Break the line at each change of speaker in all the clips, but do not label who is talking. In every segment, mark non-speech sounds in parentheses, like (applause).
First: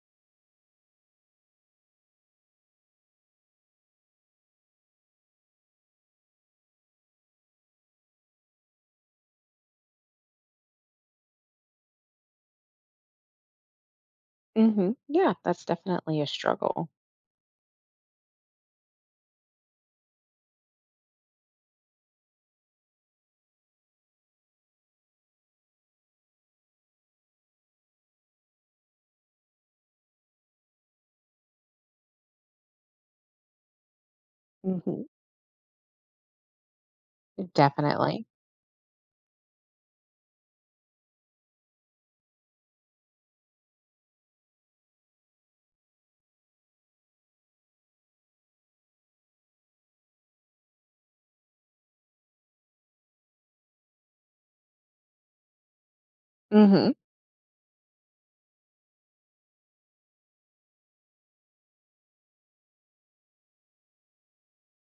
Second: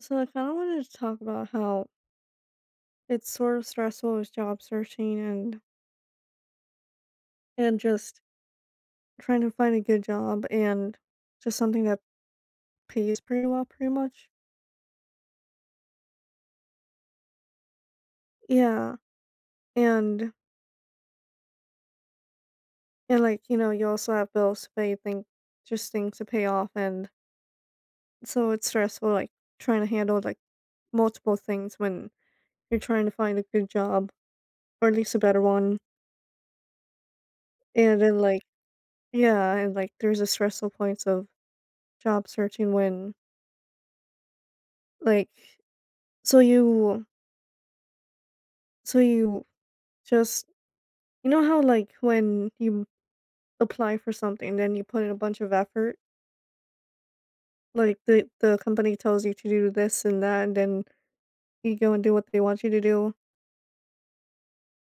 So I kind of wanted to talk about how it's sort of stressful with job searching and just trying to find a good job and just something that pays pretty well, pretty much.
Yeah, that's definitely a struggle.
Yeah, and and like, you also have bills to pay, think just things to pay off, and so it's stressful, like trying to handle like multiple things when you're trying to find a good job or at
hmm
least a better one, and then,
Definitely.
like, yeah, and, like, there's the stressful points of job searching when, like, so you So you just, you know how like when you apply for something, then you put in a bunch of effort?
hmm
Like, the company tells you to do this and that, and then you go and do what they want you to do,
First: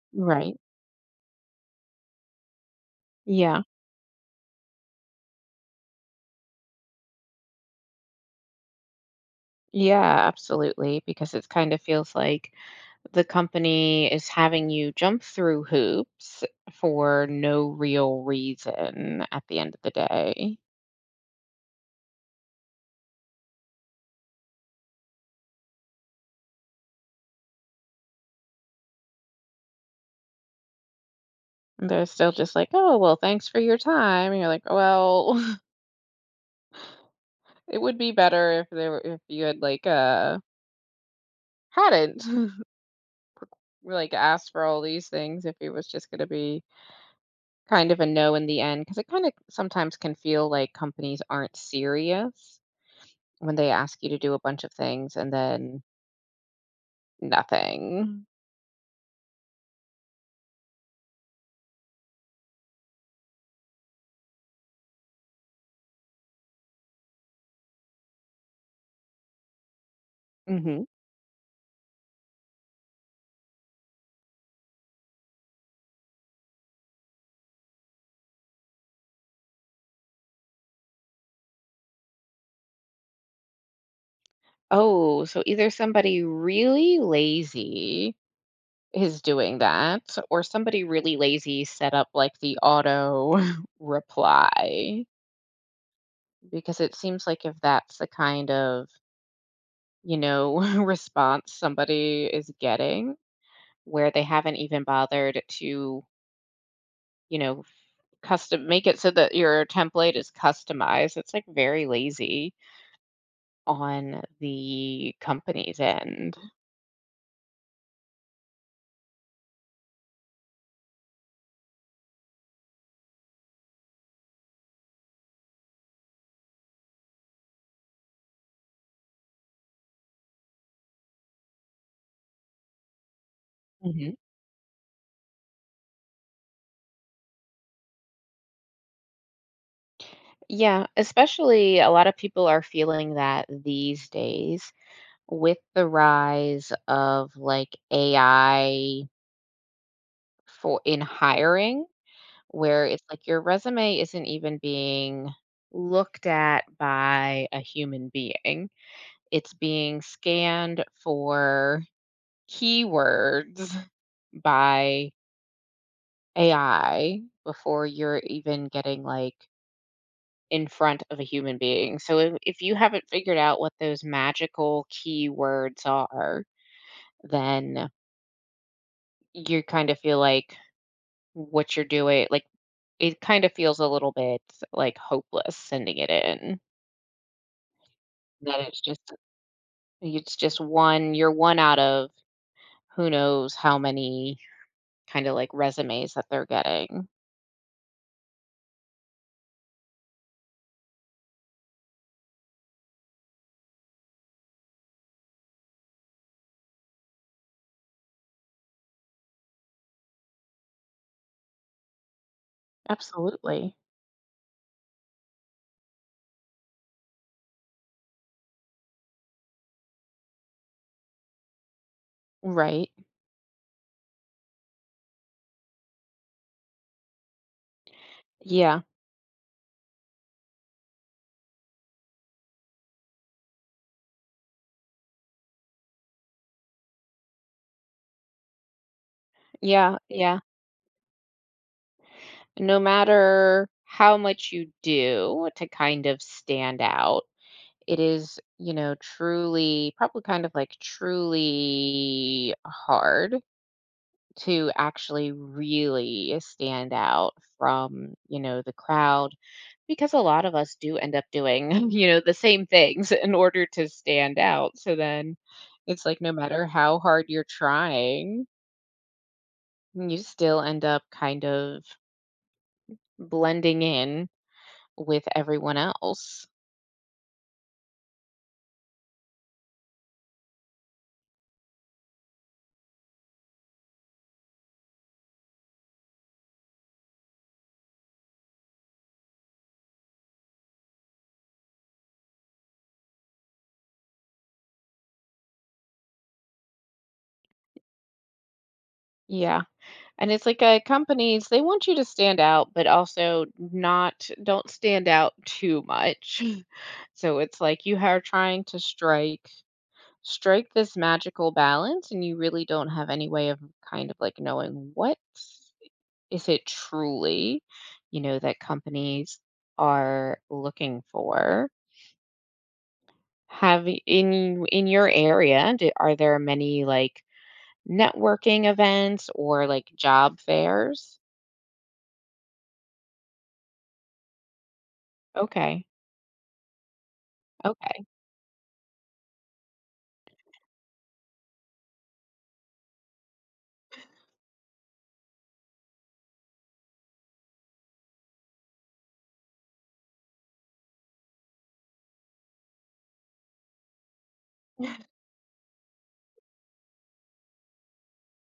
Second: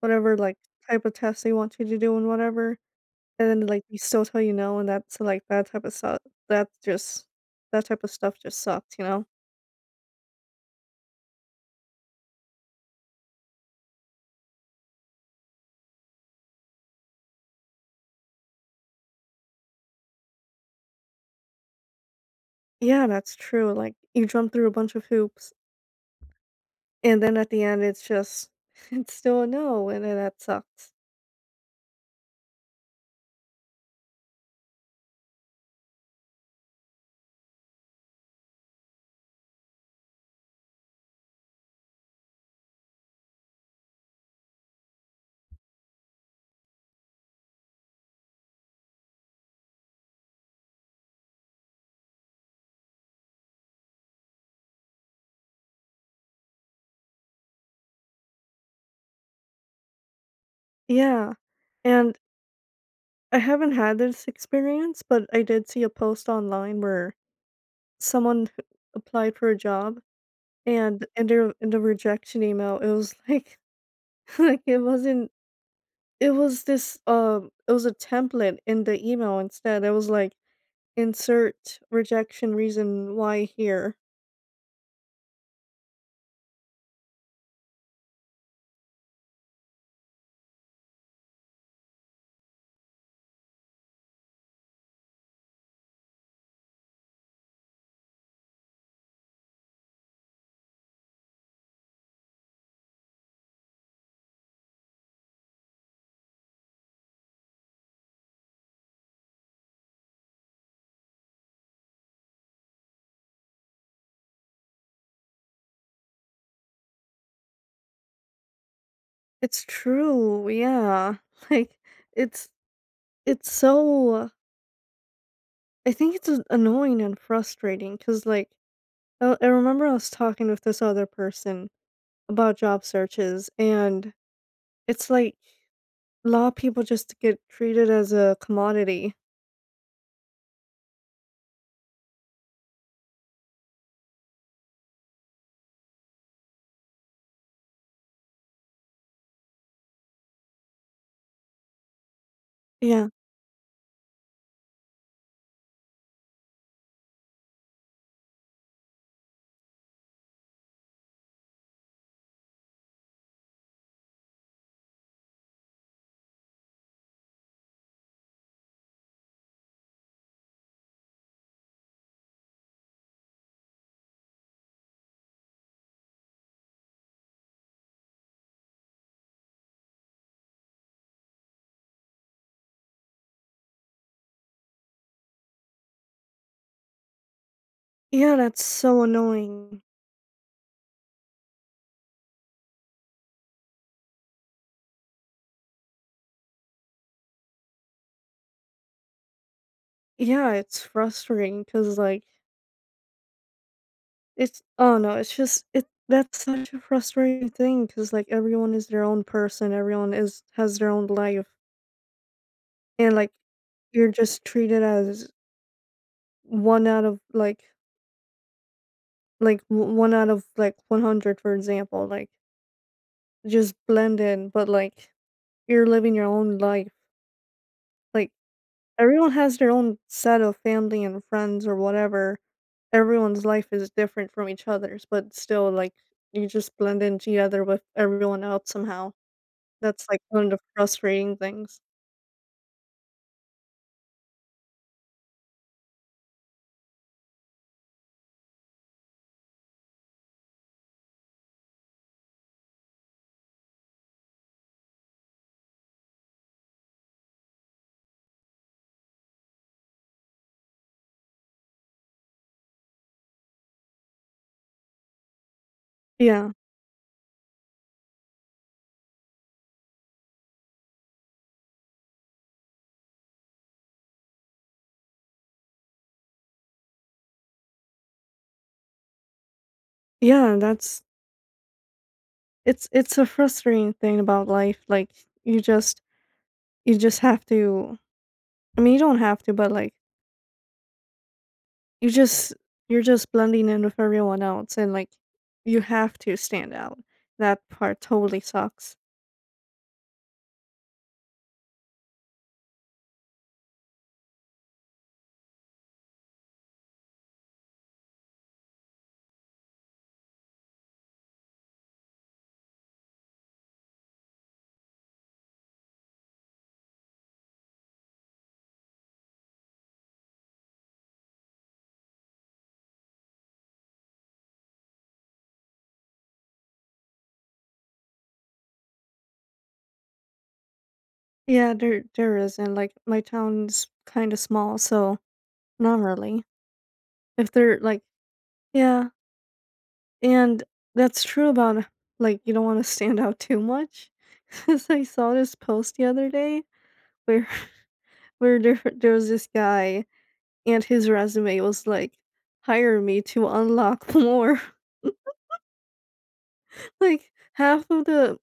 whatever,
Right.
like, type of test they want you to do and whatever, and
Yeah.
then, like, they still tell you no, and that's like that type of stuff. That's just that type of stuff just sucks, you know?
Yeah, absolutely. Because it kind of feels like the company is having you jump through hoops for no real reason at the end of the day.
Yeah, that's true. Like, you jump through a bunch of hoops, and then at the end, it's just (laughs) it's still a no, and then that sucks.
They're still just like, oh, well, thanks for your time. And you're like, well, (laughs) it would be better if there were, if you had like hadn't (laughs) like asked for all these things if it was just gonna be kind of a no in the end because it kinda sometimes can feel like companies aren't serious when they ask you to do a bunch of things and then nothing.
Yeah, and I haven't had this experience, but I did see a post online where someone (laughs) applied for a job,
Mhm.
and in the rejection email it was like (laughs) like it wasn't, it was a template in the email instead. It was like, "Insert rejection reason why here."
Oh, so either somebody really lazy is doing that, or somebody really lazy set up, like, the auto (laughs) reply, because it seems like if that's the kind of, you know, (laughs) response somebody is getting, where they haven't even bothered to, you know, custom make it so that your template is customized. It's, like, very lazy on the company's end.
It's true, yeah. (laughs) Like, it's it's so, I think it's annoying and frustrating because, like, I remember I was talking with this other person about job searches, and
Mhm.
it's like a lot of people just get treated as a commodity.
Yeah, especially a lot of people are feeling that these days with the rise of, like, AI for in hiring, where it's
Yeah.
like your resume isn't even being looked at by a human being. It's being scanned for keywords by AI before you're even getting like in front of a human being. So if you haven't figured out what those magical keywords are, then you kind of feel like what you're doing, like it kind of feels a little bit like hopeless sending it in.
Yeah,
That
that's so annoying.
it's just one you're one out of who knows how many kind of like resumes that they're getting.
Yeah, it's frustrating because, like, it's, oh no, it's just it, that's such a frustrating thing because, like, everyone is their own person, everyone is has their own life, and, like,
Absolutely.
you're just treated as one out of, like, o one out of, like, 100, for example, like,
Right.
just blend in, but, like, you're living your own life, like,
Yeah,
everyone has their own set of family and friends or whatever. Everyone's life is different from each other's, but still, like, you just blend in together with everyone else somehow.
yeah,
That's, like,
yeah.
one of the frustrating things.
No matter how much you do to kind of stand out, it is, you know, truly, probably kind of like truly hard to actually really stand out from, you know, the crowd because a lot of us do end up doing, (laughs) you know, the same things in order to stand out. So then it's like no
Yeah.
matter how hard you're trying, you still end up kind of blending in with everyone else.
Yeah, that's it's a frustrating thing about life, like, you just you just have to, I mean, you don't have to, but, like, you just you're just blending in with everyone else, and, like, you have to stand out. That part totally sucks.
Yeah. And it's like companies, they want you to stand out, but also not, don't stand out too much. (laughs) So it's like you are trying to strike this magical balance, and you really don't have any way of kind of like knowing what is it truly, you know, that companies are looking for. Have in your area, do, are there many like networking events or, like, job fairs?
Yeah, there isn't, like, my town's kinda small, so
Okay,
not really. If they're like,
okay.
yeah, and that's true about, like, you don't wanna stand out too much, (laughs) 'cause I saw this post the other day where (laughs) where there was this guy, and his resume was like, "Hire me to unlock more." (laughs) Like, half of the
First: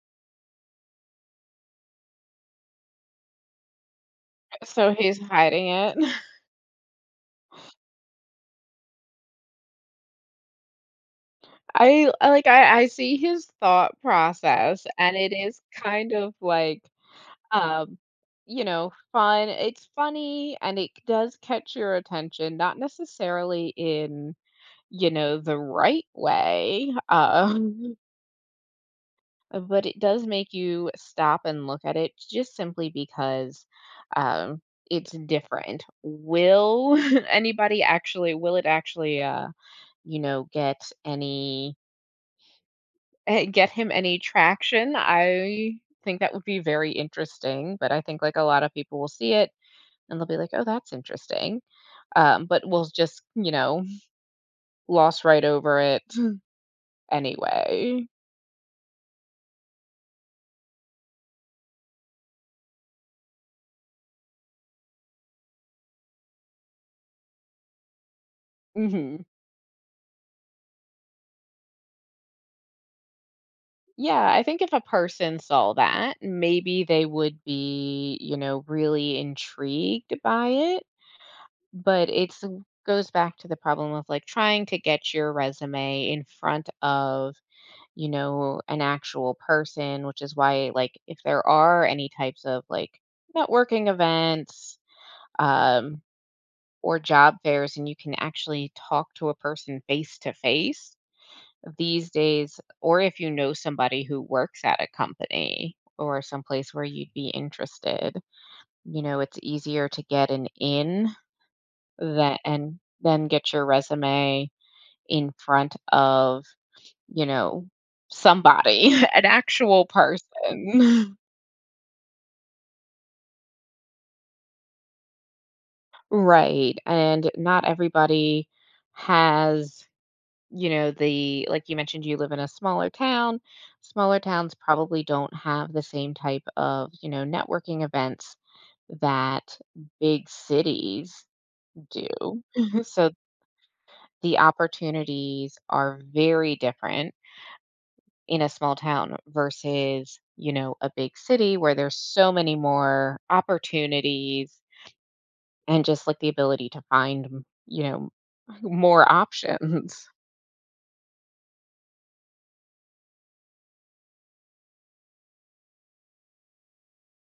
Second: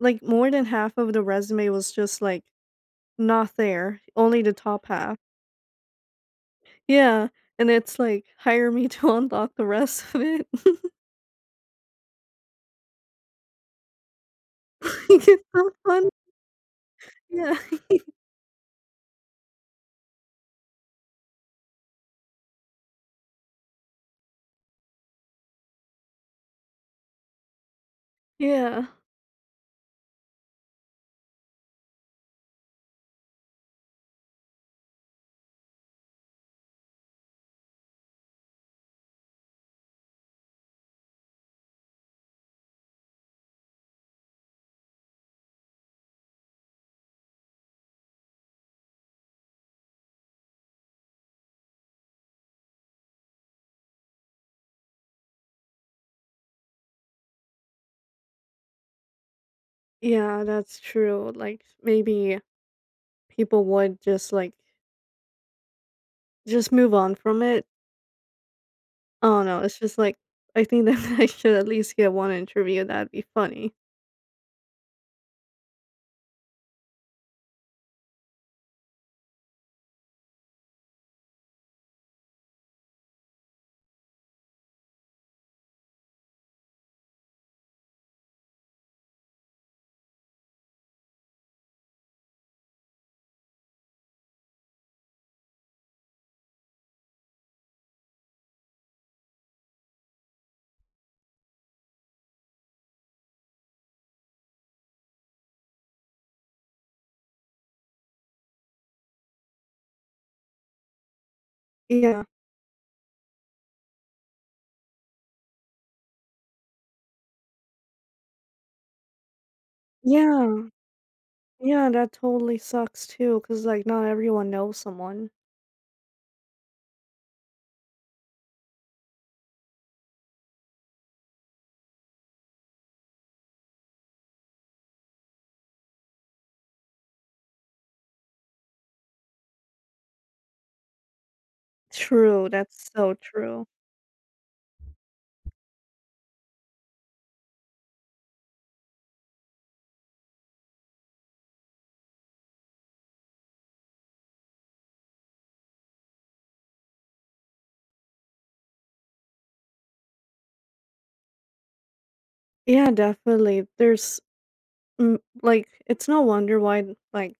like, more than half of the resume was just, like, not there, only the
(laughs)
top
So
half.
he's hiding it. (laughs)
Yeah, and it's like, "Hire me (laughs) to unlock the rest of it." (laughs)
I like, I see his thought process, and
Like,
it
it's
is
so fun.
kind of, like,
Yeah.
um, you know, fun. It's funny, and it does catch your attention, not necessarily in, you know, the right way, (laughs)
Yeah.
But it does make you stop and look at it just simply because um, it's different. Will (laughs) anybody actually? Will it actually? You know, get any get him any traction? I think that would be very interesting. But I think like a lot of people will see it and they'll be like, "Oh, that's interesting," but we'll just (laughs) gloss right over it (laughs) anyway.
Yeah, that's true, like, maybe people would just, like, just move on from it.
hmm
I don't know, it's just like, I think that (laughs) I should at least get one interview, that'd be funny.
Yeah, I think if a person saw that, maybe they would be, you know, really intrigued by it. But it's goes back to the problem of like trying to get your resume in front of, you know, an actual person, which is why like if there are any types of like networking events, um, or job fairs and you can actually talk to a person face to face, these days, or if you know somebody who works at a company or someplace where you'd be interested, you know, it's easier to get an in
Yeah.
that and then get your resume in front of, you know, somebody, (laughs) an actual
Yeah.
person.
Yeah, that totally sucks too. Cause like, not everyone knows someone.
(laughs) Right. And not everybody has you know, the like you mentioned, you live in a smaller town. Smaller towns probably don't have the same type of, you know, networking events that big cities do.
True,
(laughs)
that's
So
so true.
the opportunities are very different in a small town versus, you know, a big city where there's so many more opportunities and just like the ability to find, m- you know, (laughs) more options.
Yeah, definitely. There's, like, it's no wonder why, like,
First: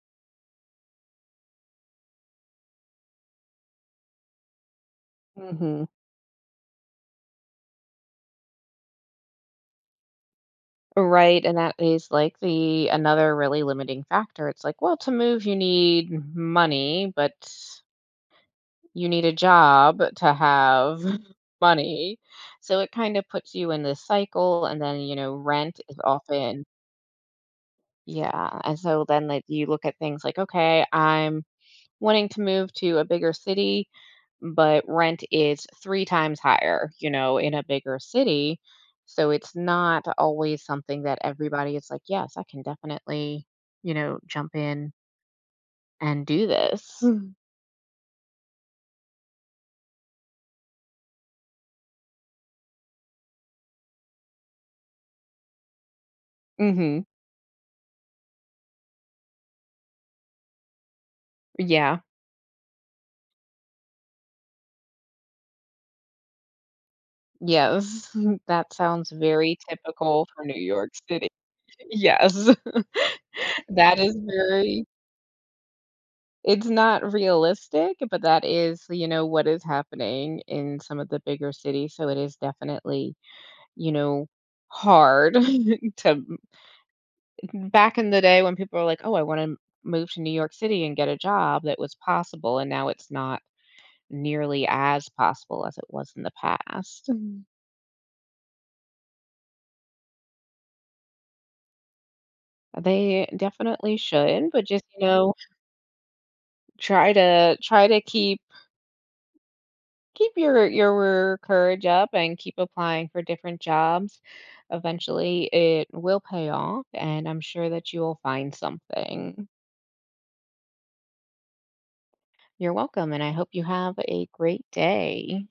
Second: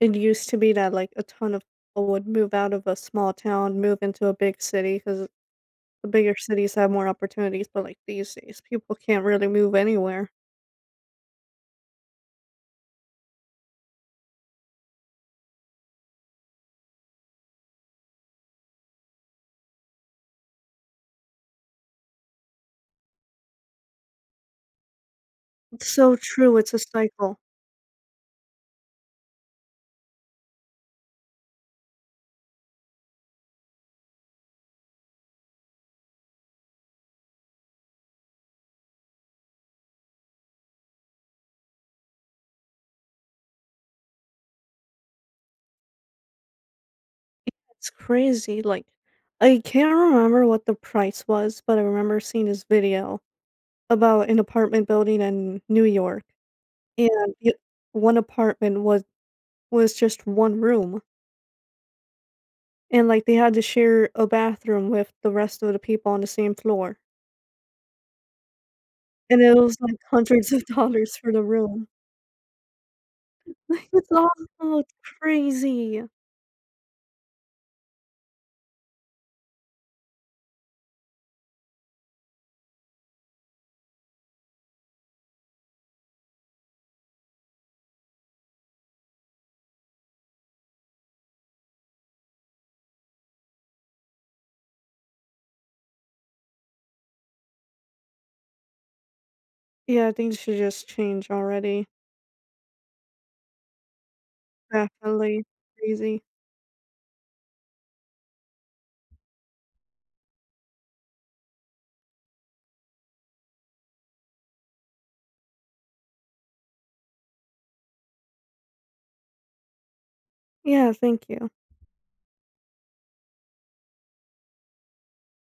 it used to be that, like, a ton of people would move out of a small town, move into a big city because
hmm
the bigger cities have more opportunities, but, like, these days, people can't really move anywhere.
Right, and that is like the another really limiting factor. It's like, well, to move you need money, but you need a job to have (laughs) money. So it kind of puts you in this cycle and then, you know, rent
It's
is
so true,
often
it's a cycle.
yeah. And so then like you look at things like, okay, I'm wanting to move to a bigger city but rent is 3 times higher, you know, in a bigger city. So it's not always something that everybody is like, "Yes, I can definitely, you know, jump in and do this."
It's crazy, like, I can't remember what the price was, but I remember seeing this video about an apartment building in New York,
Mhm.
and y one apartment was just one room,
Yeah.
and, like, they had to share a bathroom with the rest of the people on the same floor.
Yes. (laughs) That sounds
And it
very
was, like,
typical for
hundreds
New
of
York
dollars
City.
for the
(laughs)
room.
Yes. (laughs)
Like,
That
it's
is
all oh,
very
it's crazy.
it's not realistic, but that is, you know, what is happening in some of the bigger cities, so it is definitely you know, hard (laughs) to back in the day when people were like, "Oh, I wanna move to New York City and get a job," that was possible, and now it's not nearly as possible as it was in the past. Mhm.
Yeah, things should just change already.
They definitely should, but just, you know,
Definitely. Crazy.
try to keep your courage up and keep applying for different jobs. Eventually, it will pay off, and I'm sure that you will find something.
Yeah, thank you.
You're welcome, and I hope you have a great day.